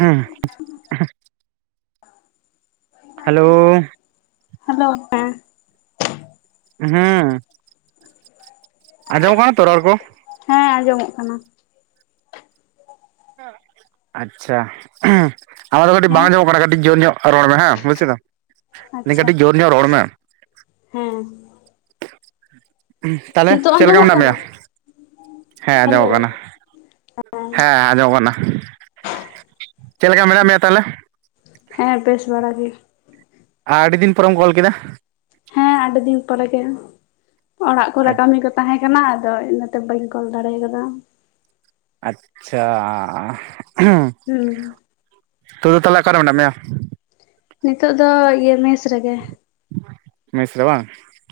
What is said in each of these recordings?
ᱩᱢ hello hello ᱦᱮᱸ ᱦᱚᱸᱢ ᱟᱸᱡᱚᱢ ᱠᱟᱱᱟ ᱛᱚ ᱨᱚᱲ ᱠᱚ? ᱦᱮᱸ ᱟᱸᱡᱚᱢᱚᱜ ᱠᱟᱱᱟ᱾ ᱟᱪᱪᱷᱟ ᱟᱢᱟᱜ ᱫᱚ ᱠᱟᱹᱴᱤᱡ ᱵᱟᱝ ᱦᱮᱸ ᱟᱸᱡᱚᱢᱚᱜ ᱠᱟᱱᱟ ᱠᱟᱹᱴᱤᱡ ᱡᱳᱨ ᱧᱚᱜᱼ ᱨᱚᱲ ᱢᱮ ᱦᱮᱸ ᱵᱩᱡᱷ ᱠᱮᱫᱟᱢ᱾ ᱟᱪᱪᱷᱟ ᱠᱟᱹᱴᱤᱡ ᱡᱳᱨ ᱧᱚᱜ ᱨᱚᱲ ᱢᱮ ᱦᱮᱸ ᱛᱟᱦᱞᱮ ᱱᱤᱛᱚᱜ ᱪᱮᱫ ᱞᱮᱠᱟ ᱟᱸᱡᱚᱢᱚᱜ ᱢᱮᱱᱟᱜ ᱠᱟᱱᱟ ᱢᱮᱭᱟ? ᱦᱮᱸ ᱦᱮᱞᱳ ᱟᱸᱡᱚᱢᱚᱜ ᱠᱟᱱᱟ ᱦᱮᱸ ᱟᱸᱡᱚᱢᱚᱜ ᱠᱟᱱᱟ, ᱪᱮᱫ ᱞᱮᱠᱟ ᱢᱮᱱᱟᱜ ᱢᱮᱭᱟ ᱛᱟᱦᱚᱞᱮ? ᱦᱮᱸ ᱵᱮᱥ ᱵᱟᱲᱟ ᱜᱮ᱾ ᱟᱹᱰᱤ ᱫᱤᱱ ᱯᱚᱨᱮᱢ ᱠᱚᱞ ᱠᱮᱫᱟ? ᱦᱮᱸ ᱟᱹᱰᱤ ᱫᱤᱱ ᱯᱚᱨᱮ ᱜᱮ ᱚᱲᱟᱜ ᱠᱚᱨᱮ ᱠᱟᱹᱢᱤ ᱠᱚᱼ ᱛᱟᱦᱮᱸ ᱠᱟᱱᱟ ᱟᱫᱚ ᱤᱱᱟᱹᱛᱮ ᱵᱟᱹᱧ ᱠᱚᱞ ᱫᱟᱲᱮ ᱟᱠᱟᱫᱟ᱾ ᱟᱪᱪᱷᱟ ᱦᱚᱢ ᱦᱩᱸ ᱱᱤᱛᱳ ᱫᱚ ᱛᱟᱦᱚᱞᱮ ᱚᱠᱟᱨᱮ ᱢᱮᱱᱟᱜ ᱢᱮᱭᱟ? ᱱᱤᱛᱚᱜ ᱫᱚ ᱢᱮᱥ ᱨᱮᱜᱮ᱾ ᱢᱮᱥ ᱨᱮ ᱵᱟᱝ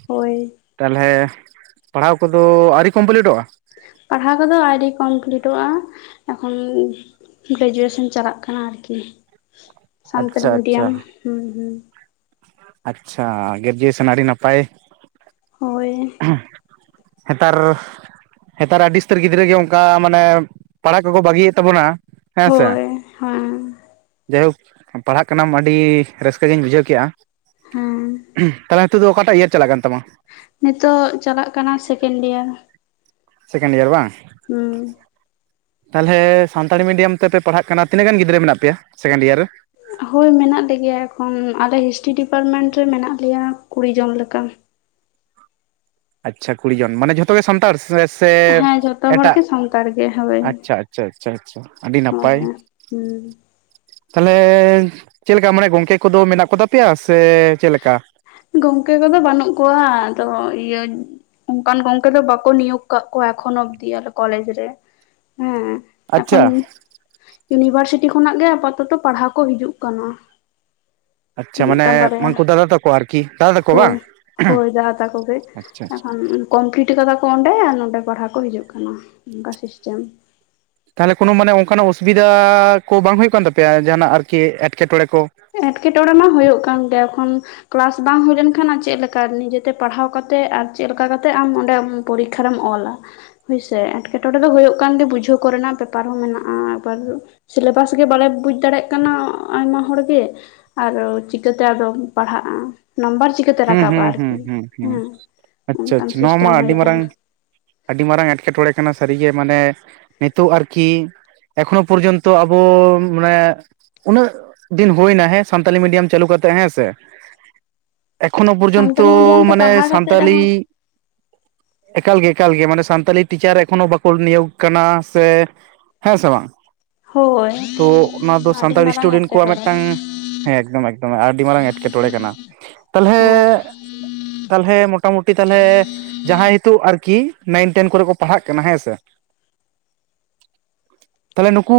ᱦᱳᱭ ᱛᱟᱦᱚᱞᱮ ᱯᱟᱲᱦᱟᱣ ᱠᱚᱫᱚ ᱟᱹᱣᱨᱤ ᱠᱚᱢᱯᱞᱤᱴᱚᱜᱼᱟ? ᱯᱟᱲᱦᱟᱣ ᱠᱚᱫᱚ ᱟᱣᱨᱤ ᱠᱚᱢᱯᱞᱤᱴᱚᱜᱼᱟ ᱮᱠᱷᱚᱱᱼ ᱜᱨᱮᱡᱩᱭᱮᱥᱚᱱ ᱪᱟᱞᱟᱜ ᱠᱟᱱᱟ ᱟᱨᱠᱤ ᱥᱟᱱᱛᱟᱞᱤ ᱟᱪᱪᱷᱟ ᱟᱪᱪᱷᱟ ᱢᱤᱰᱤᱭᱟᱢ ᱦᱩᱸᱦᱩᱸ ᱟᱪᱪᱷᱟ ᱜᱨᱮᱡᱩᱭᱮᱥᱚᱱ ᱟᱹᱰᱤ ᱱᱟᱯᱟᱭ ᱦᱳᱭ ᱱᱮᱛᱟᱨ ᱧᱮᱛᱟᱨ ᱟᱹᱰᱤ ᱩᱥᱛᱟᱹᱨ ᱜᱤᱫᱽᱨᱟᱹ ᱜᱮ ᱚᱝᱠᱟ ᱢᱟᱱᱮ ᱯᱟᱲᱦᱟᱜ ᱠᱚᱠᱚ ᱵᱟᱹᱜᱤᱭᱮᱜ ᱛᱟᱵᱚᱱᱟ᱾ ᱦᱮᱸ ᱥᱮ ᱦᱳᱭ ᱦᱮᱸ ᱡᱟᱭᱦᱳᱠ ᱯᱟᱲᱦᱟᱜ ᱠᱟᱱᱟᱢ ᱟᱹᱰᱤ ᱨᱟᱹᱥᱠᱟᱹ ᱜᱤᱧ ᱵᱩᱡᱷᱟᱹᱣ ᱠᱮᱜᱼᱟ᱾ ᱦᱮᱸ ᱛᱟᱞᱦᱮ ᱱᱤᱛᱚᱜ ᱫᱚ ᱚᱠᱟᱴᱟᱜ ᱤᱭᱟᱨ ᱪᱟᱞᱟᱜ ᱠᱟᱱ ᱛᱟᱢᱟ? ᱱᱤᱛᱚᱜ ᱪᱟᱞᱟᱜ ᱠᱟᱱᱟ ᱥᱮᱠᱮᱱ ᱰᱤᱭᱟᱨ᱾ ᱥᱮᱠᱮᱱᱰᱤᱭᱟᱨ ᱵᱟᱝ᱾ ᱦᱩᱸ ᱛᱟᱞᱦᱮ ᱥᱟᱱᱛᱟᱲᱤ ᱢᱤᱰᱤᱭᱟᱢ ᱛᱮᱯᱮ ᱯᱟᱲᱦᱟᱜ ᱠᱟᱱᱟ ᱛᱤᱱᱟᱹᱜ ᱜᱟᱱ ᱜᱤᱫᱽᱨᱟᱹ ᱢᱮᱱᱟᱜ ᱯᱮᱭᱟ ᱥᱮᱠᱮᱱᱰᱤᱭᱟᱨ ᱨᱮ? ᱦᱳᱭ ᱢᱮᱱᱟᱜ ᱞᱮᱜᱮᱭᱟ ᱮᱠᱷᱚᱱ ᱟᱞᱮ ᱦᱤᱥᱴᱨᱤ ᱰᱤᱯᱟᱨᱢᱮᱱᱴ ᱨᱮ ᱢᱮᱱᱟᱜ ᱞᱮᱭᱟ ᱠᱩᱲᱤ ᱡᱚᱱ ᱞᱮᱠᱟ᱾ ᱟᱪᱪᱷᱟ ᱠᱩᱲᱤ ᱡᱚᱱ ᱢᱟᱱᱮ ᱡᱚᱛᱚ ᱜᱮ ᱥᱟᱱᱛᱟᱲ ᱥᱮ ᱥᱮ ᱦᱮᱸ ᱡᱚᱛᱚ ᱦᱚᱲ ᱮᱴᱟᱜ ᱜᱮ ᱥᱟᱱᱛᱟᱲ ᱜᱮ ᱦᱳᱭ ᱟᱪᱪᱷᱟ ᱟᱪᱪᱷᱟ ᱟᱪᱪᱷᱟ ᱟᱪᱪᱷᱟ ᱟᱹᱰᱤ ᱱᱟᱯᱟᱭ᱾ ᱦᱳᱭ ᱦᱩᱸ ᱛᱟᱞᱦᱮ ᱪᱮᱫ ᱞᱮᱠᱟ ᱢᱟᱱᱮ ᱜᱚᱝᱠᱮ ᱠᱚᱫᱚ ᱢᱮᱱᱟᱜ ᱠᱚ ᱛᱟᱯᱮᱭᱟ ᱥᱮ ᱪᱮᱫ ᱞᱮᱠᱟ? ᱜᱚᱝᱠᱮ ᱠᱚᱫᱚ ᱵᱟᱹᱱᱩᱜ ᱠᱚᱣᱟ ᱟᱫᱚ ᱤᱭᱟᱹ ᱚᱝᱠᱟᱱ ᱜᱚᱝᱠᱮ ᱫᱚ ᱵᱟᱠᱚ ᱱᱤᱭᱳᱜ ᱠᱟᱜ ᱠᱚᱣᱟ ᱮᱠᱷᱚᱱᱳ ᱚᱵᱫᱤ ᱟᱯᱮ ᱠᱚᱞᱮᱡᱽ ᱨᱮ ᱦᱮᱸ᱾ ᱮᱠᱷᱚᱱ ᱟᱪᱪᱷᱟ ᱤᱭᱩᱱᱤᱵᱷᱟᱨᱥᱤᱴᱤ ᱠᱷᱚᱱᱟᱜ ᱜᱮ ᱟᱯᱟᱛᱚᱛᱚ ᱯᱟᱲᱦᱟᱣ ᱠᱚ ᱦᱤᱡᱩᱜ ᱠᱟᱱᱟ᱾ ᱟᱪᱪᱷᱟ ᱢᱟᱱᱮ ᱢᱤᱫᱴᱟᱝ ᱵᱟᱨᱭᱟ ᱦᱟᱹᱝᱠᱩ ᱫᱟᱫᱟ ᱛᱟᱠᱚ ᱟᱨᱠᱤ ᱫᱟᱫᱟ ᱛᱟ ᱦᱳᱭ ᱦᱳᱭ ᱫᱟᱫᱟ ᱛᱟᱠᱚ ᱜᱮ ᱟᱪᱪᱷᱟ ᱮᱠᱷᱚᱱ ᱠᱚᱢᱯᱤᱞᱴ ᱠᱟᱫᱟ ᱠᱚ ᱚᱸᱰᱮ ᱟᱨ ᱱᱚᱸᱰᱮ ᱯᱟᱲᱦᱟᱣ ᱠᱚ ᱦᱤᱡᱩᱜ ᱠᱟᱱᱟ, ᱚᱝᱠᱟ ᱥᱤᱥᱴᱮᱢ᱾ ᱛᱟᱞᱦᱮ ᱠᱳᱱᱳ ᱢᱟᱱᱮ ᱚᱝᱠᱟᱱᱟᱜ ᱚᱥᱩᱵᱤᱫᱟ ᱠᱚ ᱵᱟᱝ ᱦᱩᱭᱩᱜ ᱠᱟᱱ ᱛᱟᱯᱮᱭᱟ ᱡᱟᱦᱟᱱᱟᱜ ᱟᱨᱠᱤ ᱮᱴᱠᱮᱴᱚᱬᱮ ᱠᱚ? ᱮᱴᱠᱮᱴᱚᱲᱮ ᱢᱟ ᱦᱳᱭᱳᱜ ᱠᱟᱱ ᱜᱮᱭᱟ ᱮᱠᱷᱚᱱ ᱠᱞᱟᱥ ᱵᱟᱝ ᱦᱩᱭ ᱞᱮᱱᱠᱷᱟᱱ ᱪᱮᱫ ᱞᱮᱠᱟ ᱱᱤᱡᱮᱛᱮ ᱯᱟᱲᱦᱟᱣ ᱠᱟᱛᱮᱜ ᱟᱨ ᱪᱮᱫ ᱞᱮᱠᱟ ᱠᱟᱛᱮᱜ ᱟᱢ ᱚᱸᱰᱮᱢ ᱯᱚᱨᱤᱠᱠᱷᱟᱨᱮᱢ ᱚᱞᱟ? ᱦᱳᱭᱥᱮ ᱮᱸᱴᱠᱮᱴᱚᱲᱮ ᱫᱚ ᱦᱩᱭᱩᱜ ᱠᱟᱱ ᱜᱮ ᱵᱩᱡᱷᱟᱹᱣ ᱠᱚᱨᱮᱱᱟᱜ ᱯᱮᱯᱟᱨ ᱦᱚᱸ ᱢᱮᱱᱟᱜᱼᱟ, ᱟᱵᱟᱨ ᱥᱤᱞᱮᱵᱟᱥ ᱜᱮ ᱵᱟᱞᱮ ᱵᱩᱡ ᱫᱟᱲᱮᱜ ᱠᱟᱱᱟ ᱟᱭᱢᱟ ᱦᱚᱲ ᱜᱮ ᱟᱨᱚ ᱪᱤᱠᱟᱹᱛᱮ ᱟᱫᱚᱢ ᱯᱟᱲᱦᱟᱜᱼᱟ ᱱᱟᱢᱵᱟᱨ ᱪᱤᱠ ᱦᱩᱸ ᱦᱩᱸ ᱦᱩᱸ ᱦᱩᱸ ᱦᱩ ᱟᱪᱪᱷᱟ ᱚᱱᱠᱟᱱ ᱟᱪᱪᱷᱟ ᱱᱚᱣᱟ ᱢᱟ ᱥᱤᱥᱴᱮᱢ ᱦᱩᱭ ᱟᱹᱰᱤ ᱟᱠᱟᱱᱟ ᱢᱟᱨᱟᱝ ᱟᱹᱰᱤ ᱢᱟᱨᱟᱝ ᱮᱴᱠᱮᱴᱚᱬᱮ ᱠᱟᱱᱟ ᱥᱟᱹᱨᱤᱜᱮ ᱢᱟᱱᱮ ᱱᱤᱛᱚᱜ ᱟᱨᱠᱤ ᱮᱠᱷᱚᱱᱳ ᱯᱚᱨᱡᱚᱱᱛᱚ ᱟᱵᱚ ᱢᱟᱱᱮ ᱩᱱᱟᱹᱜ ᱫᱤᱱ ᱦᱩᱭᱱᱟ ᱦᱮᱸ ᱥᱟᱱᱛᱟᱞᱤ ᱢᱤᱰᱤᱭᱟᱢ ᱪᱟᱹᱞᱩ ᱠᱟᱛᱮᱜ ᱦᱮᱸ ᱥᱮ᱾ ᱮᱠᱷᱚᱱᱳ ᱯᱚᱨᱡᱚᱱᱛᱚ ᱥᱟᱱᱛᱟᱞᱤ ᱢᱤᱰᱤᱭᱟᱢ ᱛᱮ ᱢᱟᱱᱮ ᱯᱟᱲᱦᱟᱣ ᱠᱟᱛᱮᱜ ᱥᱟᱱᱛᱟᱞᱤ ᱨᱮᱦᱚᱸ ᱮᱠᱟᱞ ᱜᱮ ᱮᱠᱟᱞ ᱜᱮ ᱢᱟᱱᱮ ᱥᱟᱱᱛᱟᱞᱤ ᱴᱤᱪᱟᱨ ᱮᱠᱷᱚᱱᱚ ᱵᱟᱠᱚ ᱱᱤᱭᱳᱜᱽ ᱠᱟᱱᱟ ᱥᱮ ᱦᱮᱸ ᱥᱮ ᱵᱟᱝ? ᱦᱳᱭ ᱛᱚ ᱚᱱᱟ ᱫᱚ ᱟᱹᱰᱤ ᱥᱟᱱᱛᱟᱲᱤ ᱢᱟᱨᱟᱝ ᱤᱥᱴᱩᱰᱮᱱᱴ ᱠᱚᱣᱟᱜ ᱮᱴᱠᱮᱴᱚᱬᱮ ᱢᱤᱫᱴᱟᱝ ᱦᱮᱸ ᱮᱠᱫᱚᱢ ᱮᱠᱫᱚᱢ ᱟᱹᱰᱤ ᱢᱟᱨᱟᱝ ᱮᱴᱠᱮᱴᱚᱬᱮ ᱠᱟᱱᱟ᱾ ᱛᱟᱞᱦᱮ ᱦᱮᱸ ᱛᱟᱞᱦᱮ ᱢᱚᱴᱟᱢᱩᱴᱤ ᱛᱟᱞᱦᱮ ᱡᱟᱦᱟᱭᱸ ᱱᱤᱛᱚᱜ ᱟᱨᱠᱤ ᱱᱟᱭᱤᱱ ᱴᱮᱱ ᱠᱚᱨᱮ ᱠᱚ ᱯᱟᱲᱦᱟᱜ ᱠᱟᱱᱟ ᱦᱮᱸ ᱥᱮ᱾ [unintelligible] ᱛᱟᱦᱞᱮ ᱱᱩᱠᱩ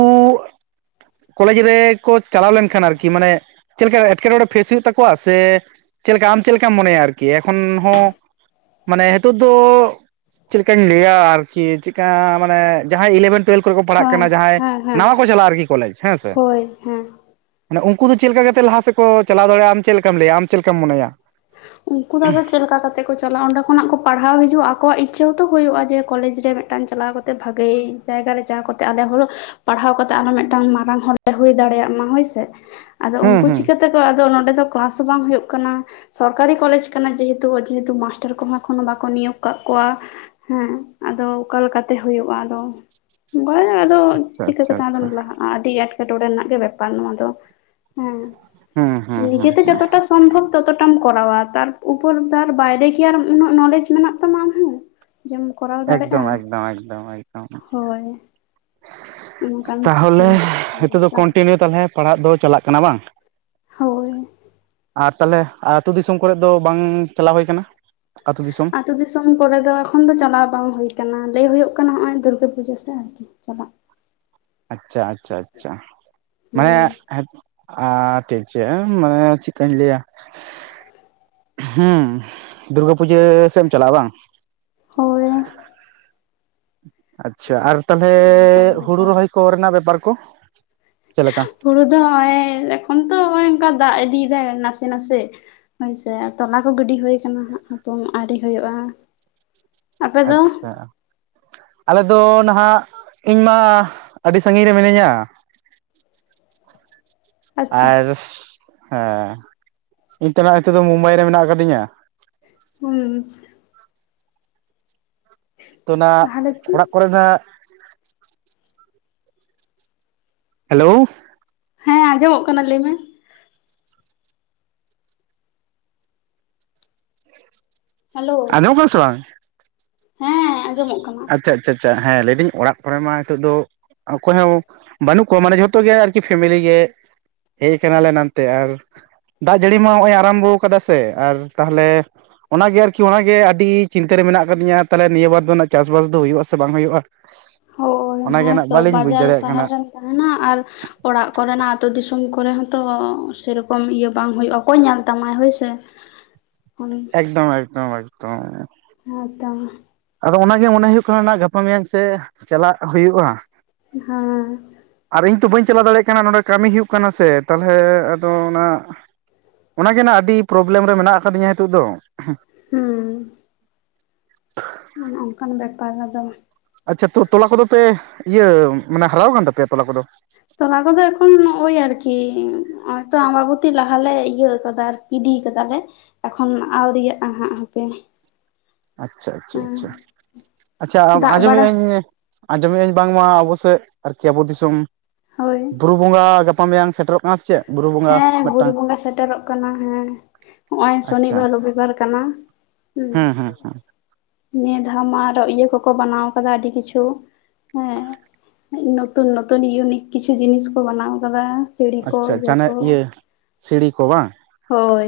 ᱠᱚᱞᱮᱡᱽ ᱨᱮᱠᱚ ᱪᱟᱞᱟᱣ ᱞᱮᱱᱠᱷᱟᱱ ᱟᱨᱠᱤ ᱢᱟᱱᱮ ᱪᱮᱫᱞᱮᱠᱟ ᱮᱴᱠᱮᱴᱚᱬᱮ ᱯᱷᱮᱥ ᱦᱩᱭᱩᱜ ᱛᱟᱠᱚᱣᱟ ᱥᱮ ᱪᱮᱫ ᱞᱮᱠᱟ ᱟᱢ ᱪᱮᱫ ᱞᱮᱠᱟᱢ ᱢᱚᱱᱮᱭᱟ ᱟᱨᱠᱤ ᱮᱠᱷᱚᱱ ᱦᱚᱸ ᱢᱟᱱᱮ ᱱᱤᱛᱚᱜ ᱫᱚ ᱪᱮᱫ ᱞᱮᱠᱟᱧ ᱞᱟᱹᱭᱟ ᱟᱨᱠᱤ ᱪᱮᱜᱠᱟ ᱢᱟᱱᱮ ᱡᱟᱦᱟᱸᱭ ᱤᱞᱮᱵᱷᱮᱱ ᱴᱩᱭᱮᱞᱵᱷ ᱠᱚᱨᱮ ᱠᱚ ᱯᱟᱲᱦᱟᱜ ᱦᱮᱸ ᱠᱟᱱᱟ ᱡᱟᱦᱟᱸᱭ ᱦᱮᱸ ᱦᱮᱸ ᱱᱟᱣᱟ ᱠᱚ ᱪᱟᱞᱟᱜᱼᱟ ᱟᱨᱠᱤ ᱠᱚᱞᱮᱡᱽ ᱦᱮᱸ ᱥᱮ᱾ ᱦᱳᱭ ᱦᱮᱸ ᱢᱟᱱᱮ ᱩᱝᱠᱩ ᱫᱚ ᱪᱮᱫ ᱞᱮᱠᱟ ᱠᱟᱛᱮ ᱞᱟᱦᱟ ᱥᱮᱫ ᱠᱚ ᱪᱟᱞᱟᱣ ᱫᱟᱲᱮᱜᱼᱟ, ᱟᱢ ᱪᱮᱫ ᱞᱮᱠᱟᱢ ᱞᱟᱹᱭᱟ ᱟᱢ ᱪᱮᱫ ᱞᱮᱠᱟᱢ ᱢᱚᱱᱮᱭᱟ? ᱩᱝᱠᱩ ᱫᱚ ᱟᱫᱚ ᱪᱮᱫ ᱞᱮᱠᱟ ᱠᱟᱛᱮ ᱠᱚ ᱪᱟᱞᱟᱜᱼᱟ, ᱚᱸᱰᱮ ᱠᱷᱚᱱᱟᱜ ᱠᱚ ᱯᱟᱲᱦᱟᱣ ᱦᱤᱡᱩᱜᱼᱟ ᱟᱠᱚᱣᱟᱜ ᱤᱪᱪᱷᱟᱹ ᱦᱚᱸᱛᱚ ᱦᱩᱭᱩᱜᱼᱟ ᱡᱮ ᱠᱚᱞᱮᱡᱽ ᱨᱮ ᱢᱤᱫᱴᱟᱝ ᱪᱟᱞᱟᱣ ᱠᱟᱛᱮ ᱵᱷᱟᱜᱮ ᱡᱟᱭᱜᱟ ᱨᱮ ᱡᱟᱦᱟᱸᱟ ᱠᱟᱛᱮ ᱟᱞᱮ ᱦᱚᱸ ᱯᱟᱲᱦᱟᱣ ᱠᱟᱛᱮᱜ ᱟᱨᱦᱚᱸ ᱢᱤᱫᱴᱟᱝ ᱢᱟᱨᱟᱝ ᱦᱚᱲᱞᱮ ᱦᱩᱭ ᱫᱟᱲᱮᱭᱟᱜ ᱢᱟ ᱦᱳᱭᱥᱮ᱾ ᱟᱫᱚ ᱦᱩᱸ ᱩᱝᱠᱩ ᱦᱩᱸ ᱪᱤᱠᱟᱹᱛᱮᱠᱚ ᱟᱫᱚ ᱱᱚᱸᱰᱮ ᱫᱚ ᱠᱞᱟᱥ ᱦᱚᱸ ᱵᱟᱝ ᱦᱩᱭᱩᱜ ᱠᱟᱱᱟ᱾ ᱥᱚᱨᱠᱟᱨᱤ ᱠᱚᱞᱮᱡᱽ ᱠᱟᱱᱟ ᱡᱮᱦᱮᱛᱩ ᱟᱹᱰᱤ ᱟᱹᱴᱩ ᱢᱟᱥᱴᱟᱨ ᱠᱚᱦᱚᱸ ᱮᱠᱷᱚᱱᱳ ᱵᱟᱠᱚ ᱱᱤᱭᱳᱜᱽ ᱠᱟᱜ ᱠᱚᱣᱟ᱾ ᱦᱮᱸ ᱟᱫᱚ ᱚᱠᱟ ᱞᱮᱠᱟᱛᱮ ᱦᱩᱭᱩᱜᱼᱟ ᱟᱫᱚ? ᱚᱝᱠᱟᱜᱮ ᱟᱫᱚ ᱟᱪᱪᱷᱟ ᱪᱤᱠᱟᱹ ᱟᱪᱪᱷᱟ ᱠᱟᱛᱮᱢ ᱟᱫᱚᱢ ᱟᱪᱪᱷᱟ ᱞᱟᱦᱟᱜ ᱟᱹᱰᱤ ᱮᱴᱠᱮᱼᱴᱚᱬᱮ ᱨᱮᱱᱟᱜ ᱜᱮ ᱵᱮᱯᱟᱨ ᱱᱚᱣᱟ ᱫᱚ, ᱦᱩᱸ᱾ ᱦᱩᱸ ᱦᱩᱸ ᱦᱩᱸ ᱱᱤᱡᱮᱛᱮ ᱦᱩᱸ ᱡᱚᱛᱚᱴᱟ ᱥᱚᱢᱵᱷᱚᱵ ᱛᱚᱛᱚ ᱴᱟᱢ ᱠᱚᱨᱟᱣᱟ ᱛᱟᱨ ᱩᱯᱚᱨ ᱛᱟᱨ ᱵᱟᱭᱨᱮ ᱠᱤ ᱟᱨ ᱤᱱᱟᱹᱜ ᱱᱚᱞᱮᱡ ᱢᱮᱱᱟᱜ ᱛᱟᱢᱟ ᱟᱢᱦᱚ, ᱡᱮᱢ ᱠᱚᱨᱟᱣ ᱫᱟᱲᱮᱜᱼᱟ, ᱮᱠᱫᱚᱢ ᱮᱠᱫᱚᱢ ᱮᱠᱫᱚᱢ ᱮᱠᱫᱚᱢ ᱦᱳᱭ᱾ ᱚᱱᱠᱟᱱ ᱛᱟᱦᱚᱞᱮ ᱱᱤᱛᱳᱜ ᱫᱚ ᱥᱚᱢᱚᱥᱥᱟ ᱠᱚᱱᱴᱤᱱᱤᱭᱩ ᱛᱟᱦᱚᱞᱮ ᱯᱟᱲᱦᱟᱜ ᱫᱚ ᱪᱟᱞᱟᱜ ᱠᱟᱱᱟ ᱵᱟᱝ? ᱦᱳᱭ᱾ ᱟᱨ ᱛᱟᱦᱚᱞᱮ ᱟᱛᱩ ᱫᱤᱥᱚᱢ ᱠᱚᱨᱮ ᱫᱚ ᱵᱟᱝ ᱪᱟᱞᱟᱣ ᱦᱩᱭ ᱠᱟᱱᱟ ᱟᱛᱩ ᱫᱤᱥᱚᱢ᱾ ᱟᱛᱩ ᱫᱤᱥᱚᱢ ᱠᱚᱨᱮ ᱫᱚ ᱮᱠᱷᱚᱱ ᱫᱚ ᱪᱟᱞᱟᱣ ᱵᱟᱝ ᱦᱩᱭ ᱠᱟᱱᱟ ᱞᱟᱹᱭ ᱦᱩᱭᱩᱜ ᱠᱟᱱᱟ ᱦᱚᱜᱼᱚᱭ ᱫᱩᱨᱜᱟᱹ ᱯᱩᱡᱟᱹ ᱥᱮ ᱟᱨᱠᱤ᱾ ᱪᱟᱞᱟᱜ᱾ ᱟᱪᱪᱷᱟ, ᱟᱪᱪᱷᱟ, ᱟᱪᱪᱷᱟ, ᱢᱟᱱᱮ ᱦᱩᱸ ᱦᱮ ᱟ ᱴᱷᱤᱠ ᱪᱮ ᱮᱢ ᱢᱟᱱᱮ ᱪᱤᱜᱠᱟᱧ ᱞᱟᱹᱭᱟ᱾ ᱦᱩᱸ ᱫᱩᱨᱜᱟᱹ ᱯᱩᱡᱟᱹ ᱥᱮᱢ ᱪᱟᱞᱟᱜᱼᱟ ᱵᱟᱝ᱾ ᱦᱳᱭ᱾ ᱟᱪᱪᱷᱟ ᱟᱨ ᱛᱟᱦᱚᱞᱮ ᱚᱱᱠᱟᱱ ᱦᱩᱲᱩ ᱵᱮᱯᱟᱨ ᱨᱚᱦᱚᱭ ᱠᱚ ᱨᱮᱱᱟᱜ ᱵᱮᱯᱟᱨ ᱠᱚ ᱪᱮᱞᱮᱠᱟ? ᱦᱩᱲᱩ ᱫᱚ ᱦᱚᱸᱼᱚᱭ ᱮᱠᱷᱚᱱ ᱛᱚ ᱦᱚᱸᱜᱼᱚᱭ ᱮᱱᱠᱟ ᱫᱟᱜ ᱤᱫᱤᱭ ᱫᱟᱭ ᱱᱟᱥᱮ ᱱᱟᱥᱮ᱾ ᱦᱳᱭᱥᱮ ᱟ ᱛᱚᱞᱟ ᱠᱚ ᱜᱤᱰᱤ ᱦᱳᱭ ᱠᱟᱱᱟ ᱦᱟᱸᱜ ᱦᱟᱯᱮᱱ ᱟᱣᱨᱤ ᱦᱳᱭᱳᱜᱼᱟ᱾ ᱟᱪᱪᱷᱟ᱾ ᱟᱞᱮ ᱫᱚ ᱱᱟᱦᱟᱜ ᱤᱧᱢᱟ ᱟᱹᱰᱤ ᱥᱟᱺᱜᱤᱧ ᱨᱮ ᱢᱤᱱᱟᱹᱧᱟ᱾ ᱟᱪᱪᱷᱟ ᱟᱨ ᱦᱮᱸ ᱤᱧ ᱛᱚᱱᱟᱜ ᱱᱤᱛᱳ ᱫᱚ ᱢᱩᱢᱵᱟᱭ ᱨᱮ ᱢᱮᱱᱟᱜ ᱟᱠᱟ ᱫᱤᱧᱟ᱾ ᱦᱩᱸ᱾ ᱛᱚ ᱱᱟᱜ ᱛᱟᱦᱚᱞᱮ ᱠᱤ ᱚᱲᱟᱜ ᱠᱚᱨᱮ ᱱᱟᱜ ᱦᱮᱞᱳᱣ᱾ ᱦᱮᱸ, ᱟᱸᱡᱚᱢᱚᱜ ᱠᱟᱱᱟ ᱞᱟᱹᱭ ᱢᱮ᱾ ᱦᱮᱞᱳ ᱟᱸᱡᱚᱢᱚᱜ ᱠᱟᱱᱟ ᱥᱮ ᱵᱟᱝ? ᱦᱮᱸ, ᱟᱸᱡᱚᱢᱚᱜ ᱠᱟᱱᱟ᱾ ᱟᱪᱪᱷᱟ, ᱟᱪᱪᱷᱟ, ᱟᱪᱪᱷᱟ ᱦᱮᱸ ᱞᱟᱹᱭᱫᱟᱹᱧ ᱚᱲᱟᱜ ᱠᱚᱨᱮ ᱢᱟ ᱱᱤᱛᱳᱜ ᱫᱚ ᱚᱠᱚᱭ ᱦᱚᱸ ᱵᱟᱹᱱᱩᱜ ᱠᱚᱣᱟ ᱢᱟᱱᱮ ᱡᱷᱚᱛᱚ ᱜᱮ ᱟᱨᱠᱤ ᱯᱷᱮᱢᱮᱞᱤ ᱜᱮ᱾ ᱦᱮᱭ ᱠᱟᱱᱟ ᱞᱮ ᱱᱟᱱᱛᱮ ᱟᱨ ᱫᱟᱜ ᱡᱟᱹᱲᱤ ᱢᱟ ᱦᱚᱜᱼᱚᱭ ᱟᱨᱟᱢᱵᱚᱣ ᱠᱟᱫᱟ ᱥᱮ ᱟᱨ ᱛᱟᱦᱚᱞᱮ ᱚᱱᱟ ᱜᱮ ᱟᱨᱠᱤ ᱚᱱᱟ ᱜᱮ ᱟᱹᱰᱤ ᱪᱤᱱᱛᱟᱹ ᱨᱮ ᱢᱮᱱᱟᱜ ᱟᱠᱟᱫᱤᱧᱟ ᱛᱟᱦᱚᱞᱮ ᱱᱤᱭᱟᱹ ᱵᱟᱨ ᱫᱚ ᱱᱟ ᱪᱟᱥᱼᱵᱟᱥ ᱫᱚ ᱦᱩᱭᱩᱜᱼᱟ ᱥᱮ ᱵᱟᱝ ᱦᱩᱭᱩᱜᱼᱟ? ᱚᱱᱟᱜᱮ ᱱᱟᱜ ᱵᱟᱹᱞᱤᱧ ᱵᱩᱡᱽ ᱫᱟᱲᱮᱭᱟᱜ ᱠᱟᱱᱟ᱾ ᱛᱟᱦᱮᱸᱱᱟ ᱟᱨ ᱚᱲᱟᱜ ᱠᱚᱨᱮᱱᱟᱜ ᱟᱛᱳ ᱫᱤᱥᱚᱢ ᱠᱚᱨᱮ ᱦᱚᱸᱛᱚ ᱥᱮᱨᱚᱠᱚᱢ ᱤᱭᱟᱹ ᱵᱟᱝ ᱦᱩᱭᱩᱜᱼᱟ, ᱚᱠᱚᱭ ᱧᱮᱞ ᱛᱟᱢᱟᱭ ᱦᱳᱭ ᱥᱮ᱾ ᱦᱩᱸ᱾ ᱮᱠᱫᱚᱢ, ᱮᱠᱫᱚᱢ, ᱮᱠᱫᱚᱢ᱾ ᱦᱮᱸᱛᱚ ᱢᱟ ᱟᱫᱚ ᱚᱱᱟ ᱜᱮ ᱢᱚᱱᱮ ᱦᱩᱭᱩᱜ ᱠᱟᱱᱟ ᱜᱟᱯᱟ ᱢᱮᱭᱟᱝ ᱥᱮᱜ ᱪᱟᱞᱟᱜ ᱦᱩᱭᱩᱜᱼᱟ᱾ ᱦᱮᱸ ᱟᱨ ᱤᱧ ᱛᱚ ᱵᱟᱹᱧ ᱪᱟᱞᱟᱣ ᱫᱟᱲᱮᱭᱟᱜ ᱠᱟᱱᱟ ᱱᱚᱰᱮ ᱠᱟᱹᱢᱤ ᱦᱩᱭᱩᱜ ᱠᱟᱱᱟ ᱥᱮ ᱛᱟᱞᱦᱮ ᱟᱫᱚ ᱚᱱᱟᱼᱼ ᱚᱱᱟ ᱜᱮ ᱱᱟᱜ ᱟᱹᱰᱤ ᱯᱨᱚᱵ ᱞᱮᱢ ᱨᱮ ᱢᱮᱱᱟᱜ ᱟᱠᱟ ᱫᱤᱧᱟ ᱱᱤᱛᱚᱜ ᱫᱚ? ᱦᱩᱸ ᱚᱱ ᱠᱟᱱ ᱵᱮᱯᱟᱨ ᱨᱮ ᱫᱚ ᱟᱪᱪᱷᱟ, ᱛᱚ-ᱛᱚᱞᱟ ᱠᱚᱫᱚ ᱯᱮ, ᱤᱭᱟᱹ ᱢᱟᱱᱮ ᱦᱟᱨᱟᱣ ᱟᱠᱟᱱ ᱛᱟᱯᱮᱭᱟ ᱛᱚᱞᱟ ᱠᱚᱫᱚ? ᱛᱚᱞᱟ ᱠᱚᱫᱚ ᱮᱠᱷᱚᱱ ᱱᱚᱜᱼᱚᱭ ᱟᱨᱠᱤ, ᱱᱚᱸᱜᱼᱚᱭ ᱛᱚ ᱟᱢᱵᱟᱵᱩᱛᱤ ᱞᱟᱦᱟ ᱞᱮ ᱤᱭᱟᱹ ᱟᱠᱟᱫᱟ ᱟᱨ ᱜᱤᱰᱤ ᱟᱠᱟᱫᱟᱞᱮ ᱮᱠᱷᱚᱱ ᱟᱣᱨᱤᱭᱟᱜ-ᱟ ᱦᱟᱸᱜ ᱦᱟᱯᱮ᱾ ᱟᱪᱪᱷᱟ ᱟᱪᱪᱷᱟ ᱦᱮᱸ ᱟᱪᱷᱟ, ᱟᱪᱪᱷᱟ ᱫᱟᱜ ᱟᱸᱡᱚᱢᱮᱜ ᱵᱟᱲᱟ ᱟᱹᱻᱧ ᱟᱸᱡᱚᱢᱮᱜ ᱟᱹᱧ ᱵᱟᱝ ᱢᱟ ᱟᱵᱚ ᱥᱮᱜ ᱟᱨᱠᱤ ᱟᱵᱚ ᱫᱤᱥᱚᱢ ᱦᱳᱭ ᱵᱩᱨᱩ [inaudible] ᱵᱚᱸᱜᱟ ᱜᱟᱯᱟ ᱢᱮᱭᱟᱝ ᱥᱮᱴᱮᱨᱚᱜ ᱠᱟᱱᱟ ᱥᱮ ᱪᱮᱫ? ᱵᱩᱨᱩ ᱵᱚᱸᱜᱟ ᱦᱮᱸ ᱵᱩᱨᱩ ᱢᱤᱫᱴᱟᱝ ᱵᱚᱸᱜᱟ ᱥᱮᱴᱮᱨᱚᱜ ᱠᱟᱱᱟ ᱦᱮᱸ, ᱦᱚᱸᱜᱼᱚᱭ ᱟᱪᱪᱷᱟ ᱥᱚᱱᱤᱵᱟᱨ ᱨᱚᱵᱤᱵᱟᱨ ᱠᱟᱱᱟ᱾ ᱦᱮᱸ ᱦᱮᱸ ᱦᱮᱸ᱾ ᱱᱤᱭᱟᱹ ᱫᱷᱟᱣ ᱢᱟ ᱟᱨᱚ ᱤᱭᱟᱹ ᱠᱚᱠᱚ ᱵᱟᱱᱟᱣᱟ ᱠᱟᱫᱟ ᱟᱹᱰᱤ ᱠᱤᱪᱷᱩ ᱦᱮᱸ᱾ ᱱᱚᱛᱩᱱ, ᱱᱚᱛᱩᱱ ᱤᱭᱩᱱᱤᱠ ᱠᱤᱪᱷᱩ ᱡᱤᱱᱤᱥ ᱠᱚ ᱵᱟᱱᱟᱣ ᱟᱠᱟᱫᱟ᱾ ᱟᱪᱪᱷᱟ ᱡᱟᱱᱮ ᱦᱟᱱᱮ, ᱤᱭᱟᱹ ᱥᱤᱲᱤ ᱠᱚ ᱵᱟᱝ? ᱦᱚᱭ,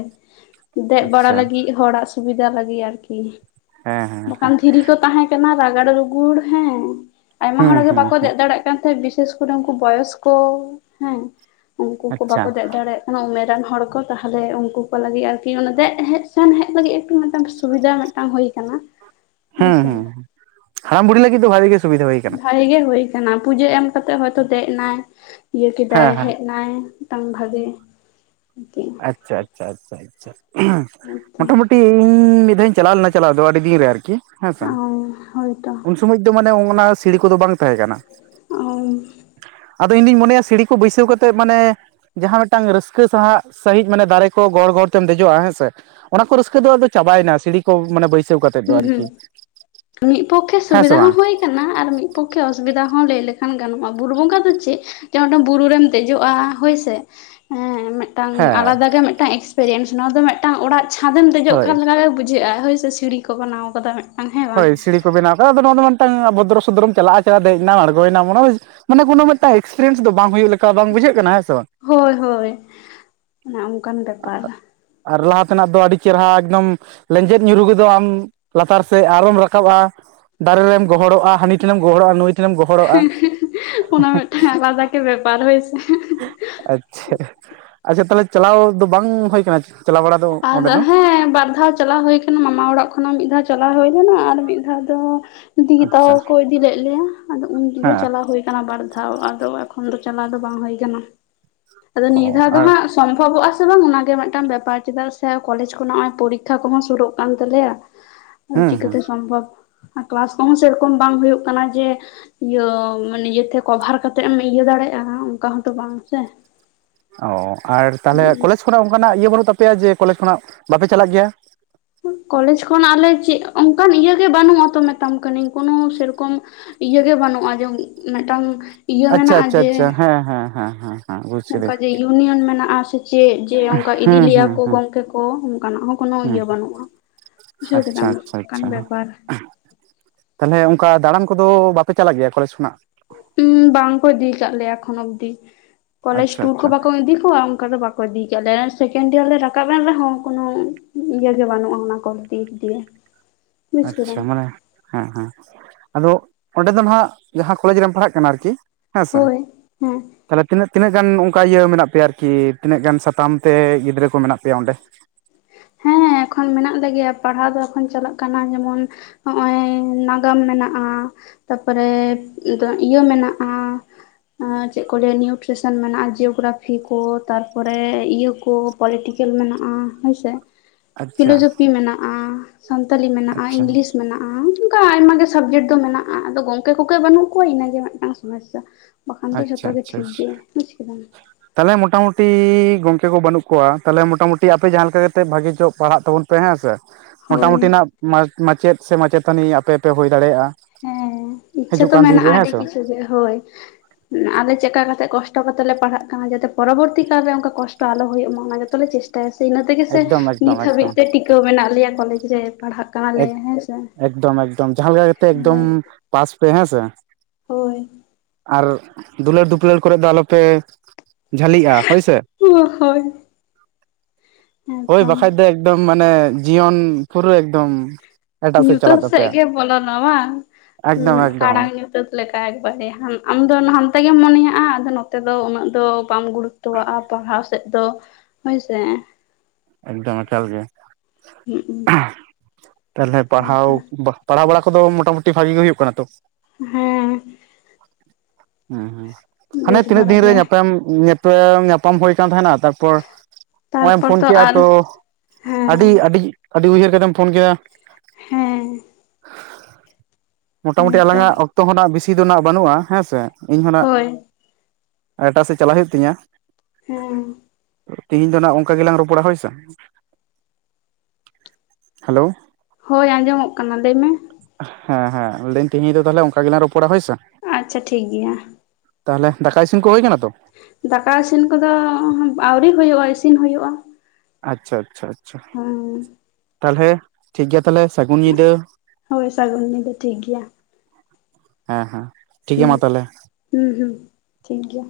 ᱫᱮᱜ ᱵᱟᱲᱟ ᱟᱪᱪᱷᱟ ᱞᱟᱹᱜᱤᱫ ᱦᱚᱲᱟᱜ ᱥᱩᱵᱤᱫᱟ ᱞᱟᱹᱜᱤᱫ ᱟᱨᱠᱤ᱾ ᱦᱮᱸ ᱦᱮᱸ ᱦᱮᱸ᱾ ᱵᱟᱠᱷᱟᱱ ᱫᱷᱤᱨᱤ ᱠᱚ ᱛᱟᱦᱮᱸ ᱠᱟᱱᱟ ᱨᱟᱜᱟᱲ ᱨᱩᱜᱩᱲ ᱦᱮᱸ, ᱟᱭᱢᱟ ᱦᱮᱸ ᱦᱚᱲ ᱜᱮ ᱦᱮᱸ ᱵᱟᱠᱚ ᱦᱮᱸ ᱫᱮᱜ ᱫᱟᱲᱮᱭᱟᱜ ᱠᱟᱱ ᱛᱟᱦᱮᱸᱜ ᱵᱤᱥᱮᱥ ᱠᱩᱨᱤ [unintelligible] ᱨᱮ ᱩᱱᱠᱩ ᱵᱚᱭᱚᱥᱠᱚ ᱦᱮᱸ ᱩᱱᱠᱩ ᱠᱚ ᱟᱪᱪᱷᱟ ᱵᱟᱠᱚ ᱫᱮᱡ ᱫᱟᱲᱮᱭᱟᱜ ᱠᱟᱱᱟ ᱩᱢᱮᱨᱟᱱ ᱦᱚᱲ ᱠᱚ ᱛᱟᱦᱞᱮ ᱩᱱᱠᱩ ᱠᱚ ᱞᱟᱹᱜᱤᱫ ᱟᱨᱠᱤ ᱚᱱᱟ ᱫᱮᱡ ᱦᱮᱡ, ᱥᱮᱱ ᱦᱮᱡ ᱞᱟᱹᱜᱤᱫ ᱮᱠᱴᱩ ᱢᱤᱫᱴᱟᱝ ᱥᱩᱵᱤᱫᱟ ᱢᱤᱫᱴᱟᱝ ᱦᱩᱭ ᱟᱠᱟᱱᱟ᱾ [inaudible] ᱦᱩᱸ ᱦᱩᱸ, ᱦᱟᱲᱟᱢ ᱵᱩᱰᱷᱤ ᱞᱟᱹᱜᱤᱫ ᱫᱚ ᱵᱷᱟᱜᱤ ᱜᱮ ᱥᱩᱵᱤᱫᱟ ᱦᱩᱭ ᱟᱠᱟᱱᱟ᱾ [unintelligible] ᱜᱮ ᱦᱩᱭ [inaudible] ᱠᱟᱱᱟ, ᱯᱩᱡᱟᱹ ᱮᱢ ᱠᱟᱛᱮᱜ ᱦᱚᱭᱛᱚ ᱫᱮᱜ ᱱᱟᱭ ᱤᱭᱟᱹ ᱠᱮᱫᱟᱭ ᱦᱮᱸ ᱦᱮᱸ ᱦᱮᱜ ᱱᱟᱭ ᱢᱤᱫᱴᱟᱝ ᱵᱷᱟᱜᱮ ᱟᱨᱠᱤ ᱟᱪᱪᱷᱟ ᱟᱪᱪᱷᱟ ᱟᱪᱪᱷᱟ ᱟᱪᱪᱷᱟ, ᱦᱮᱸᱛᱚ ᱢᱚᱴᱟᱼᱢᱩᱴᱤ ᱤᱧᱻ ᱢᱤᱫ ᱫᱷᱟᱣᱤᱧ ᱪᱟᱞᱟᱣ ᱞᱮᱱᱟ ᱪᱟᱞᱟᱣ ᱫᱚ ᱟᱹᱰᱤ ᱫᱤᱱ ᱨᱮ ᱟᱨᱠᱤ ᱦᱮᱸ ᱥᱮ ᱦᱳᱭᱛᱚ [unintelligible] [unintelligible] ᱫᱚ ᱢᱟᱱᱮ ᱚᱱᱟ ᱥᱤᱲᱤ ᱠᱚᱫᱚ ᱵᱟᱝ ᱛᱟᱦᱮᱸ ᱠᱟᱱᱟ᱾ ᱦᱩᱸ ᱟᱫᱚ ᱤᱧ ᱫᱩᱧ ᱢᱚᱱᱮᱭᱟ ᱥᱤᱲᱤ ᱠᱚ ᱵᱟᱹᱭᱥᱟᱹᱣ ᱠᱟᱛᱮᱫ ᱢᱟᱱᱮ, ᱡᱟᱦᱟᱸ ᱢᱤᱫᱴᱟᱝ ᱨᱟᱹᱥᱠᱟᱹ ᱥᱟᱦᱟᱜ ᱥᱟᱹᱭᱤᱡ ᱢᱟᱱᱮ ᱫᱟᱨᱮ ᱠᱚ ᱜᱚᱲ ᱜᱚᱲ ᱛᱮᱢ ᱫᱮᱡᱚᱜᱼᱟ ᱦᱮᱸ ᱥᱮ, ᱚᱱᱟ ᱠᱚ ᱨᱟᱹᱥᱠᱟᱹ ᱫᱚ ᱟᱫᱚ ᱪᱟᱵᱟᱭᱱᱟ ᱥᱤᱲᱤ ᱠᱚ ᱢᱟᱱᱮ ᱵᱟᱹᱭ ᱦᱩᱸ ᱦᱩᱸ, ᱢᱤᱜ ᱯᱚᱠᱠᱷᱮ ᱦᱮᱸ ᱥᱮ ᱥᱩᱵᱤᱫᱟ ᱦᱚᱸ ᱵᱟᱝ ᱦᱩᱭ ᱠᱟᱱᱟ ᱟᱨ ᱢᱤᱫ ᱯᱚᱠᱠᱷᱮ ᱚᱥᱩᱵᱤᱫᱟ ᱦᱚᱸ ᱞᱟᱹᱭ ᱞᱮᱠᱷᱟᱱ ᱜᱟᱱᱚᱜᱼᱟ, ᱵᱩᱨᱩ ᱵᱚᱸᱜᱟ ᱫᱚ ᱪᱮᱜ ᱪᱮ ᱚᱸᱰᱮᱢ ᱵᱩᱨᱩ ᱨᱮᱢ ᱫᱮᱡᱚᱜᱼᱟ ᱦᱳᱭᱥᱮ, ᱮᱸ ᱹᱹᱹ ᱴᱟᱝ ᱦᱮᱸ ᱟᱞᱟᱫᱟ ᱜᱮ ᱢᱤᱫᱴᱟᱝ ᱮᱠᱥᱯᱮᱨᱤᱭᱮᱱᱥ ᱱᱚᱣᱟ ᱫᱚ ᱢᱤᱫᱴᱟᱝ ᱚᱲᱟᱜ᱾ ᱪᱷᱟᱺᱫᱮᱢ ᱫᱮᱡᱚᱜ ᱦᱳᱭ ᱠᱟᱱ ᱞᱮᱠᱟ ᱜᱮ ᱵᱩᱡᱷᱟᱹᱜᱼᱟ ᱦᱳᱭ ᱥᱮ ᱥᱤᱲᱤ ᱠᱚ ᱵᱟᱱᱟᱣ ᱟᱠᱟᱫᱟ ᱦᱟᱸᱜ ᱾ ᱦᱳᱭ, ᱥᱤᱲᱤ ᱠᱚ ᱵᱮᱱᱟᱣ ᱟᱠᱟᱫᱟ ᱟᱫᱚ ᱱᱚᱣᱟ ᱫᱚ ᱢᱤᱫᱴᱟᱝ ᱵᱷᱚᱫᱽᱨᱚ ᱥᱚᱫᱽᱨᱚᱢ ᱪᱟᱞᱟᱜᱼᱟ ᱪᱷᱟᱲᱟ ᱫᱮᱡ ᱮᱱᱟᱢ ᱟᱬᱜᱚᱭᱮᱱᱟᱢ ᱚᱱᱟ ᱢᱟᱱᱮ ᱠᱳᱱᱳ ᱢᱤᱫᱴᱟᱝ ᱮᱠᱥᱯᱤᱭᱮᱱᱥ ᱫᱚ ᱵᱟᱝ ᱦᱳᱭᱳᱜ ᱞᱟᱜᱼᱼ ᱠᱟ ᱵᱟᱝ ᱵᱩᱡᱷᱟᱹᱜ ᱠᱟᱱᱟ ᱦᱮᱸᱥᱮ ᱵᱟᱝ? ᱦᱳᱭ ᱦᱳᱭ ᱚᱱᱮ ᱚᱱᱠᱟᱱ ᱵᱮᱯᱟᱨ ᱹᱹᱹᱹᱹᱹᱹᱹᱹᱟᱜ-ᱟᱜ ᱾ ᱟᱨ ᱞᱟᱦᱟ ᱛᱮᱱᱟᱜ ᱫᱚ ᱟᱹᱰᱤ ᱪᱮᱨᱦᱟ ᱮᱠᱫᱚᱢ ᱞᱮᱸᱡᱮᱫ ᱧᱩᱨᱩᱜᱚᱫᱚ ᱟᱢ ᱞᱟᱛᱟᱨ ᱾ ᱥᱮ ᱟᱨᱚᱢ ᱨᱟᱠᱟᱵ ᱟ ᱫᱟᱨᱮ ᱨᱮᱢ ᱜᱚᱦᱚᱲᱚᱜᱼᱟ ᱦᱟᱹᱱᱤ ᱴᱷᱮᱱᱮᱢ ᱜᱚᱦᱚᱲᱚᱜᱼᱟ ᱱᱩᱭ - ᱠᱷᱮᱢ ᱜᱚᱦᱚᱲᱚᱜᱼᱟ᱾ [unintelligible] ᱪᱮᱜ ᱵᱮᱯᱟᱨ? ᱦᱚᱭ ᱥᱮ, ᱮᱸᱦᱻᱮᱸᱦ ᱾ ᱟᱪᱪᱷᱟ ᱦᱮ-ᱦᱮ, ᱟᱪᱪᱷᱟ ᱛᱟᱞᱦᱮ ᱪᱟᱞᱟᱣ ᱫᱚ ᱵᱟᱝ ᱦᱳᱭ ᱠᱟᱱᱟ ᱪᱟᱞᱟᱣ ᱵᱟᱲᱟ? ᱫᱚ ᱚᱸᱰᱮ ᱟᱨᱫᱚ ᱫᱚ ᱦᱮᱸ ᱵᱟᱨ ᱫᱷᱟᱣ ᱪᱟᱞᱟᱣ ᱦᱳᱭᱼᱼ ᱢᱟᱢᱟ ᱚᱲᱟᱜ ᱠᱷᱚᱱᱟᱜ ᱢᱤᱫ ᱫᱷᱟᱣ ᱪᱟᱞᱟᱣ ᱦᱳᱭ ᱞᱮᱱᱟ ᱾ ᱟᱨ ᱢᱤᱫ ᱫᱷᱟᱣ ᱫᱚ ᱫᱤᱫᱤ ᱛᱟᱠᱚ ᱟᱪᱪᱷᱟ ᱠᱚ ᱤᱫᱤ ᱞᱮᱫ ᱞᱮᱭᱟ ᱾ ᱟᱫᱚ ᱩᱱᱜᱮ ᱦᱮᱸ ᱪᱟᱞᱟᱣ ᱦᱳᱭ ᱟᱠᱟᱱᱟ ᱵᱟᱨ ᱫᱷᱟᱣ ᱟᱫᱚ ᱮᱠᱷᱚᱱ ᱫᱚ ᱪᱟᱞᱟᱣ ᱫᱚ ᱵᱟᱝ ᱦᱳᱭ ᱠᱟᱱᱟ ᱾ ᱟᱫᱚ ᱱᱤᱭᱟᱹ ᱚ ᱫᱷᱟᱣ ᱫᱚ ᱟᱨ ᱦᱟᱸᱜ ᱥᱚᱢᱵᱷᱚᱵᱚᱜ-ᱟ ᱥᱮ ᱵᱟᱝ ᱚᱱᱟᱜᱮ ᱢᱮᱫᱴᱟᱝ ᱵᱮᱯᱟᱨ ᱾ ᱪᱮᱫᱟᱜ ᱥᱮ ᱠᱚᱞᱮᱡᱽ ᱠᱚ ᱱᱚᱜ ᱚᱭ ᱯᱚᱨᱤᱠᱠᱷᱟ ᱠᱚᱦᱚᱸ ᱥᱳᱨᱳᱜ ᱠᱟᱱ ᱛᱟᱞᱮᱭᱟ ᱾ ᱦᱩᱸ ᱦᱩᱸ ᱪᱤᱠᱟᱹᱛᱮ ᱥᱚᱢᱵᱷᱚᱵᱽ? ᱠᱮᱞᱟᱥ ᱠᱚᱦᱚᱸ ᱥᱮᱨᱚᱠᱚᱢ ᱵᱟᱝ ᱦᱳᱭᱳᱜ ᱠᱟᱱᱟ ᱡᱮ ᱤᱭᱟᱹ ᱢᱟᱱᱮ ᱤᱭᱟᱹ ᱛᱮ ᱠᱚᱵᱷᱟᱨ ᱠᱟᱛᱮᱜ ᱮᱢ ᱤᱭᱟᱹ ᱫᱟᱲᱮᱜᱼᱟ ᱚᱝᱠᱟ ᱦᱚᱸᱛᱚ ᱵᱟᱝ ᱥᱮ᱾ ᱚ ᱟᱨ ᱛᱟᱦᱞᱮ ᱦᱩᱸ ᱠᱚᱞᱮᱡᱽ ᱠᱷᱚᱱᱟᱜ ᱚᱱᱠᱟᱱᱟᱜ ᱤᱭᱟᱹ ᱵᱟᱹᱱᱩᱜ ᱛᱟᱯᱮᱭᱟ ᱡᱮ ᱠᱚᱞᱮᱡᱽ ᱠᱷᱚᱱᱟᱜ ᱵᱟᱯᱮ ᱪᱟᱞᱟᱜ ᱜᱮᱭᱟ? ᱠᱚᱞᱮᱪ ᱠᱷᱚᱱᱟᱜ ᱞᱮ ᱪᱮᱜ ᱚᱱᱠᱟᱱ ᱤᱭᱟᱹ ᱜᱮ ᱵᱟᱹᱱᱩᱜᱼᱟ ᱛᱚ ᱢᱮᱛᱟᱢ ᱠᱟᱱᱤᱧ, ᱠᱳᱱᱳ ᱥᱮᱨᱚᱠᱚᱢ ᱤᱭᱟᱹ ᱜᱮ ᱵᱟᱹᱱᱩᱜᱼᱟ ᱡᱮ ᱢᱤ-ᱢᱮᱜᱴᱟᱝ ᱟᱪᱪᱷᱟ ᱟᱪᱪᱷᱟ ᱟᱪᱪᱷᱟ, ᱦᱮᱸ ᱦᱮᱸ ᱦᱮᱸ ᱦᱮᱸ᱾ ᱦᱮᱸ ᱵᱩᱡᱽ ᱦᱩᱝᱠᱟ ᱠᱤᱫᱟᱹᱧ ᱡᱮ ᱤᱭᱩᱱᱤᱭᱚᱱ ᱢᱮᱱᱟᱜᱼᱟ ᱥᱮ ᱪᱮᱜ ᱡᱮ ᱚᱱᱠᱟ ᱦᱩᱸ ᱤᱫᱤᱞᱮᱭᱟ ᱦᱩᱸ ᱠᱚ ᱦᱩᱸ ᱜᱚᱝᱠᱮ ᱠᱚ ᱚᱱᱠᱟᱱᱟᱜ ᱦᱚᱸ ᱠᱳᱱᱳ ᱦᱩᱸ ᱤᱭᱟᱹ ᱵᱟᱹᱱᱩᱜᱼᱟ᱾ ᱵᱩᱡᱷᱟᱹᱣ ᱟᱪᱪᱷᱟ ᱠᱮᱫᱟᱢ ᱟᱪᱪᱷᱟ ᱚᱱᱠᱟᱱ ᱵᱮᱯᱟᱨ᱾ ᱛᱟᱦᱞᱮ ᱚᱱᱠᱟ ᱫᱟᱬᱟᱱ ᱠᱚᱫᱚ ᱵᱟᱯᱮ ᱪᱟᱞᱟᱜ ᱜᱮᱭᱟ ᱠᱚᱞᱮᱡᱽ ᱠᱷᱚᱱᱟᱜ? ᱩᱸ ᱵᱟᱝ ᱠᱚ ᱤᱫᱤᱭᱠᱟᱜ ᱞᱮᱭᱟ ᱮᱠᱷᱚᱱ ᱚᱵᱫᱤ, ᱠᱚᱞᱮᱡᱽ ᱟᱪᱪᱷᱟ ᱴᱩᱨ ᱠᱚ ᱟᱪᱪᱷᱟ ᱵᱟᱠᱚ ᱤᱫᱤ ᱠᱚᱣᱟ ᱚᱱᱠᱟ ᱫᱚ ᱵᱟ ᱠᱚ ᱤᱫᱤᱭᱠᱟᱜ ᱞᱮ ᱥᱮᱠᱮᱱ ᱰᱤᱭᱟᱨ ᱞᱮ ᱨᱟᱠᱟᱵ ᱮᱱ ᱨᱮᱦᱚᱸ ᱠᱳᱱᱚ ᱤᱭᱟᱹ ᱜᱮ ᱵᱟᱱᱩᱜᱼᱟ ᱚᱱᱟ ᱠᱚ ᱫᱤᱠ ᱫᱤᱭᱮ᱾ [inaudible] ᱟᱪᱪᱷᱟ, ᱢᱟᱱᱮ ᱦᱮᱸ-ᱦᱮᱸ, ᱟᱫᱚ ᱚᱸᱰᱮ ᱫᱚ ᱱᱟᱦᱱᱟᱜ ᱡᱟᱦᱟᱸ ᱠᱚᱞᱮᱡᱽ ᱨᱮᱢ ᱯᱟᱲᱦᱟᱜ ᱠᱟᱱᱟ ᱟᱨᱠᱤ ᱦᱮᱸᱥᱮ ᱦᱳᱭ ᱦᱮᱸ ᱛᱟᱞᱮ ᱛᱤᱱᱟᱹᱜ ᱛᱤᱱᱟᱹᱜ ᱜᱟᱱ ᱚᱱᱠᱟ ᱤᱭᱟᱹ ᱢᱮᱱᱟᱜ ᱯᱮᱭᱟ ᱟᱨᱠᱤ ᱛᱤᱱᱟᱹᱜ ᱜᱟᱱ ᱥᱟᱛᱟᱢ ᱛᱮ ᱜᱤᱫᱽᱨᱟᱹ ᱠᱚ ᱢᱮᱱᱟᱜ ᱯᱮᱭᱟ ᱚᱸᱰᱮ ᱦᱮᱸ ᱮᱠᱷᱚᱱ ᱢᱮᱱᱟᱜ ᱞᱮᱜᱮᱭᱟ ᱯᱟᱲᱦᱟᱣ ᱫᱚ ᱮᱠᱷᱚᱱ ᱪᱟᱞᱟᱜ ᱠᱟᱱᱟ ᱡᱮᱢᱚᱱ ᱦᱚᱜ ᱚᱭ ᱱᱟᱜᱟᱢ ᱢᱮᱱᱟᱜᱼᱟ ᱛᱟᱨᱯᱚᱨᱮ ᱤᱨᱟ. ᱤᱭᱟᱹ ᱢᱮᱱᱟᱜᱼᱟ ᱮ ᱪᱮᱫ ᱠᱚ ᱞᱟᱹᱭᱟ ᱱᱤᱭᱩᱴᱨᱮᱥᱚᱱ ᱢᱮᱱᱟᱜᱼᱟ ᱡᱤᱭᱳᱜᱨᱟᱯᱷᱤ ᱠᱚ ᱛᱟᱨᱯᱚᱨᱮ ᱤᱭᱟᱹ ᱠᱚ ᱯᱚᱞᱤᱴᱤᱠᱮᱞ ᱢᱮᱱᱟᱜᱼᱟ ᱦᱳᱭ ᱥᱮ ᱟᱪᱪᱷᱟ ᱯᱷᱤᱞᱳᱡᱚᱯᱷᱤ ᱢᱮᱱᱟᱜᱼᱟ ᱥᱟᱱᱛᱟᱞᱤ ᱢᱮᱱᱟᱜᱼᱟ ᱟᱪᱪᱷᱟ ᱤᱝᱞᱤᱥ ᱢᱮᱱᱟᱜᱼᱟ ᱚᱝᱠᱟ ᱟᱭᱢᱟ ᱜᱮ ᱥᱟᱵᱡᱮᱠᱴ ᱫᱚ ᱢᱮᱱᱟᱜᱼᱟ ᱟᱫᱚ ᱜᱚᱝᱠᱮ ᱠᱚᱜᱮ ᱵᱟᱹᱱᱩᱜ ᱠᱚᱣᱟ ᱤᱱᱟᱹᱜᱮ ᱢᱤᱫᱴᱟᱝ ᱥᱚᱢ ᱢᱚᱥᱥᱟ ᱵᱟᱠᱷᱟᱱ ᱫᱚ ᱡᱷᱚᱛᱚ ᱜᱮ ᱴᱷᱤᱠ ᱜᱮ ᱵᱩᱡᱽ ᱠᱮᱫᱟᱢ ᱛᱟᱞᱮ ᱢᱚᱴᱟᱢᱩᱴᱤ ᱜᱚᱝᱠᱮ ᱠᱚ ᱵᱟᱹᱱᱩᱜ ᱠᱚᱣᱟ ᱛᱟᱞᱮ ᱢᱚᱴᱟᱢᱩᱩᱴᱤ ᱟᱯᱮ ᱡᱟᱦᱟᱸ ᱞᱮᱠᱟ ᱠᱟᱛᱮ ᱵᱷᱟᱜᱮ ᱧᱚᱜ ᱯᱟᱲᱦᱟᱜ ᱛᱟᱵᱚᱱ ᱯᱮ ᱦᱮᱸ ᱥᱮ ᱦᱳᱭ ᱢᱳᱴᱟᱢᱩᱴᱤ ᱱᱟᱜ ᱢᱟ ᱢᱟᱪᱮᱫ ᱥᱮ ᱢᱟᱪᱮᱛᱟᱹᱱᱤ ᱟᱯᱮ ᱯᱮ ᱦᱳᱭ ᱫᱟᱲᱮᱭᱟᱜᱼᱟ ᱤᱪᱷᱟᱹ ᱦᱤᱡᱩᱜ ᱛᱚ ᱠᱟᱱ ᱫᱤᱱ ᱢᱮᱱᱟᱜᱼᱟ ᱨᱮ ᱦᱮᱸ ᱟᱹᱰᱤ ᱥᱮ ᱠᱤᱪᱷᱩ ᱜᱮ ᱦᱳᱭ ᱟᱞᱮ ᱪᱮᱫᱠᱟ ᱠᱟᱛᱮ ᱠᱚᱥᱴᱚ ᱠᱟᱛᱮᱜ ᱞᱮ ᱯᱟᱲᱦᱟᱜ ᱠᱟᱱᱟ ᱡᱟᱛᱮ ᱯᱚᱨᱚᱵᱚᱨᱛᱤ ᱠᱟᱞᱨᱮ ᱚᱱᱠᱟ ᱠᱚᱥᱴᱚ ᱟᱞᱚ ᱦᱳᱭᱳᱜ ᱢᱟ ᱚᱱᱟ ᱜᱮᱛᱚᱞᱮ ᱪᱮᱥ ᱴᱟᱭᱟ ᱥᱮ ᱤᱱᱟᱹ ᱛᱮᱜᱮ ᱥᱮ ᱮᱠᱫᱚᱢ ᱮᱠᱫᱚᱢ ᱱᱤᱛ ᱦᱟᱹᱵᱤᱡ ᱮᱠᱫᱚᱢ ᱛᱮ ᱴᱤᱠᱟᱹᱣ ᱢᱮᱱᱟᱜ ᱞᱮᱭᱟ ᱠᱚᱞᱮᱡᱽ ᱨᱮ ᱯᱟᱲᱦᱟᱜ ᱠᱟᱱᱟᱞᱮ ᱮᱠ ᱦᱮᱸ ᱥᱮ ᱮᱠᱫᱚᱢ ᱮᱠᱫᱚᱢ ᱡᱟᱦᱟᱸ ᱞᱮᱠᱟ ᱠᱟᱛᱮ ᱮᱠᱫᱚᱢ ᱦᱳᱭ ᱯᱟᱥ ᱯᱮ ᱦᱮᱸᱥᱮ ᱦᱳᱭ ᱟᱨ ᱫᱩᱞᱟᱹᱲᱼ ᱫᱩᱯᱞᱟᱹᱲ ᱠᱚᱨᱮ ᱫᱚ ᱟᱞᱚᱯᱮ ᱡᱷᱟᱹᱞᱤᱜᱼᱟ ᱦᱳᱭᱥᱮ ᱦᱳᱭ ᱦᱳᱭ ᱦᱮᱸᱛᱚ ᱵᱟᱠᱷᱟᱡ ᱫᱚ ᱮᱠᱫᱚᱢ ᱢᱟᱱᱮ ᱡᱤᱭᱚᱱ ᱯᱩᱨᱟᱹ ᱮᱠᱫᱚᱢ ᱮᱴᱟᱜ ᱧᱩᱛᱟᱹᱛ ᱪᱟᱞᱟᱜ ᱥᱮᱫ ᱛᱟᱯᱮᱭᱟ ᱜᱮ ᱵᱚᱞᱚᱱᱟ ᱵᱟᱝ ᱮᱠᱫᱚᱢ ᱮᱠᱫᱚᱢ ᱠᱟᱲᱟᱝ ᱧᱩ ᱧᱩᱛᱟ. ᱛ ᱞᱮᱠᱟ ᱮᱠᱵᱟᱨᱮ ᱟᱢ ᱫᱚ ᱦᱟᱱᱛᱮ ᱜᱮᱢ ᱢᱚᱱᱮᱭᱟᱜᱼᱟ ᱟᱫᱚ ᱱᱚᱛᱮ ᱫᱚ ᱩᱱᱟᱹᱜ ᱫᱚ ᱵᱟᱢ ᱜᱩᱲᱩ ᱛᱚᱣᱟᱜᱼᱟ ᱯᱟᱲᱦᱟᱣ ᱥᱮᱫ ᱫᱚ ᱦᱳᱭᱥᱮ ᱮᱠᱫᱚᱢ ᱮᱠᱟᱞ ᱜᱮ ᱛᱟᱞᱦᱮ ᱯᱟᱲᱦᱟᱣ ᱦᱮᱸᱛᱚ ᱵᱟ ᱯᱟᱲᱦᱟᱣ ᱵᱟᱲᱟ ᱠᱚᱫᱚ ᱢᱚᱴᱟᱢᱩᱴᱤ ᱵᱷᱟᱜᱮ ᱜᱮ ᱦᱩᱭᱩᱜ ᱠᱟᱱᱟ ᱛᱚ ᱦᱮᱸ ᱦᱮᱸ ᱦᱮᱸ ᱦᱟᱱᱮ ᱵᱮᱥ ᱛᱤᱱᱟᱹᱜ ᱵᱟᱲᱟ ᱫᱤᱱ ᱨᱮ ᱜᱮ ᱧᱟᱯᱟᱢ ᱧᱮᱯᱮᱞ ᱧᱟᱯᱟᱢ ᱦᱳᱭ ᱠᱟᱱ ᱛᱟᱦᱮᱱᱟ ᱛᱟ ᱯᱚᱨ ᱚᱦᱚᱭ ᱮᱢ ᱛᱟᱨᱯᱚᱨ ᱯᱷᱳᱱ ᱠᱮᱜ ᱟ ᱟᱨ ᱛᱚ ᱟᱹᱰᱤ ᱦᱮᱸ ᱟᱹᱰᱤ ᱟᱹᱰᱤ ᱩᱭᱦᱟᱹᱨ ᱠᱟᱛᱮᱢ ᱯᱷᱳᱱ ᱠᱮᱜ ᱟ ᱦᱮᱸ ᱢᱳᱴᱟᱢᱩᱴᱤ ᱟᱞᱟᱝ ᱦᱮᱸᱛᱚ ᱟᱜ ᱚᱠᱛᱚ ᱦᱚᱸ ᱱᱟᱜ ᱵᱤᱥᱤ ᱫᱚ ᱱᱟᱜ ᱵᱟᱹᱱᱩᱜᱼᱟ ᱦᱮᱸ ᱥᱮ ᱤᱧᱦᱚᱱᱟᱜ ᱦᱳᱭ ᱮᱴᱟ ᱥᱮᱫ ᱪᱟᱞᱟᱜ ᱦᱩᱭᱩᱜ ᱛᱤᱧᱟᱹ ᱦᱮᱸ ᱛᱮᱦᱤᱧ ᱫᱚ ᱱᱟᱸᱜ ᱚᱝᱠᱟ ᱜᱮᱞᱟᱝ ᱨᱚᱯᱚᱲᱟ ᱦᱳᱭᱥᱮ ᱦᱮᱞᱳ ᱦᱳᱭ ᱟᱸᱡᱚᱢᱚᱜ ᱠᱟᱱᱟ ᱞᱮᱭ ᱢᱮ ᱦᱮᱸ ᱦᱮᱸ ᱞᱟᱹᱭᱟᱹᱧ ᱛᱮᱦᱮᱧ ᱫᱚ ᱛᱟᱦᱚᱞᱮ ᱚᱱᱠᱟ ᱜᱮᱞᱟᱝ ᱨᱚᱯᱚᱲᱟ ᱦᱳᱭᱥᱮ ᱟᱪᱪᱷᱟ ᱴᱷᱤᱠ ᱜᱮᱭᱟ ᱛᱟᱦᱚᱞᱮ ᱫᱟᱠᱟ ᱤᱥᱤᱱ ᱠᱚ ᱦᱳᱭ ᱠᱟᱱᱟ ᱛᱚ ᱫᱟᱠᱟ ᱤᱥᱤᱱ ᱠᱚᱫᱚ ᱟᱹᱣᱨᱤ ᱦᱩᱭᱩᱜ-ᱟ ᱤᱥᱤᱱ ᱦᱩᱭᱩᱜ-ᱟ ᱟᱪᱪᱷᱟ ᱟᱪᱪᱷᱟ ᱦᱩ ᱛᱟᱞᱦᱮ ᱴᱷᱤᱠᱜᱮᱭᱟ ᱛᱟᱞᱦᱮ ᱥᱟᱹᱜᱩᱱ ᱧᱤᱫᱟᱹ ᱦᱳᱭ ᱥᱟᱹᱜᱩᱱ ᱧᱤᱫᱟᱹ ᱴᱷᱤᱠ ᱜᱮᱭᱟ ᱦᱮᱸ ᱦᱮᱸ ᱴᱷᱤᱠ ᱜᱮᱭᱟ ᱦᱩᱸ ᱢᱟ ᱛᱟᱦᱞᱮ ᱦᱩᱸ ᱦᱩᱸ ᱴᱷᱤᱠ ᱜᱮᱭᱟ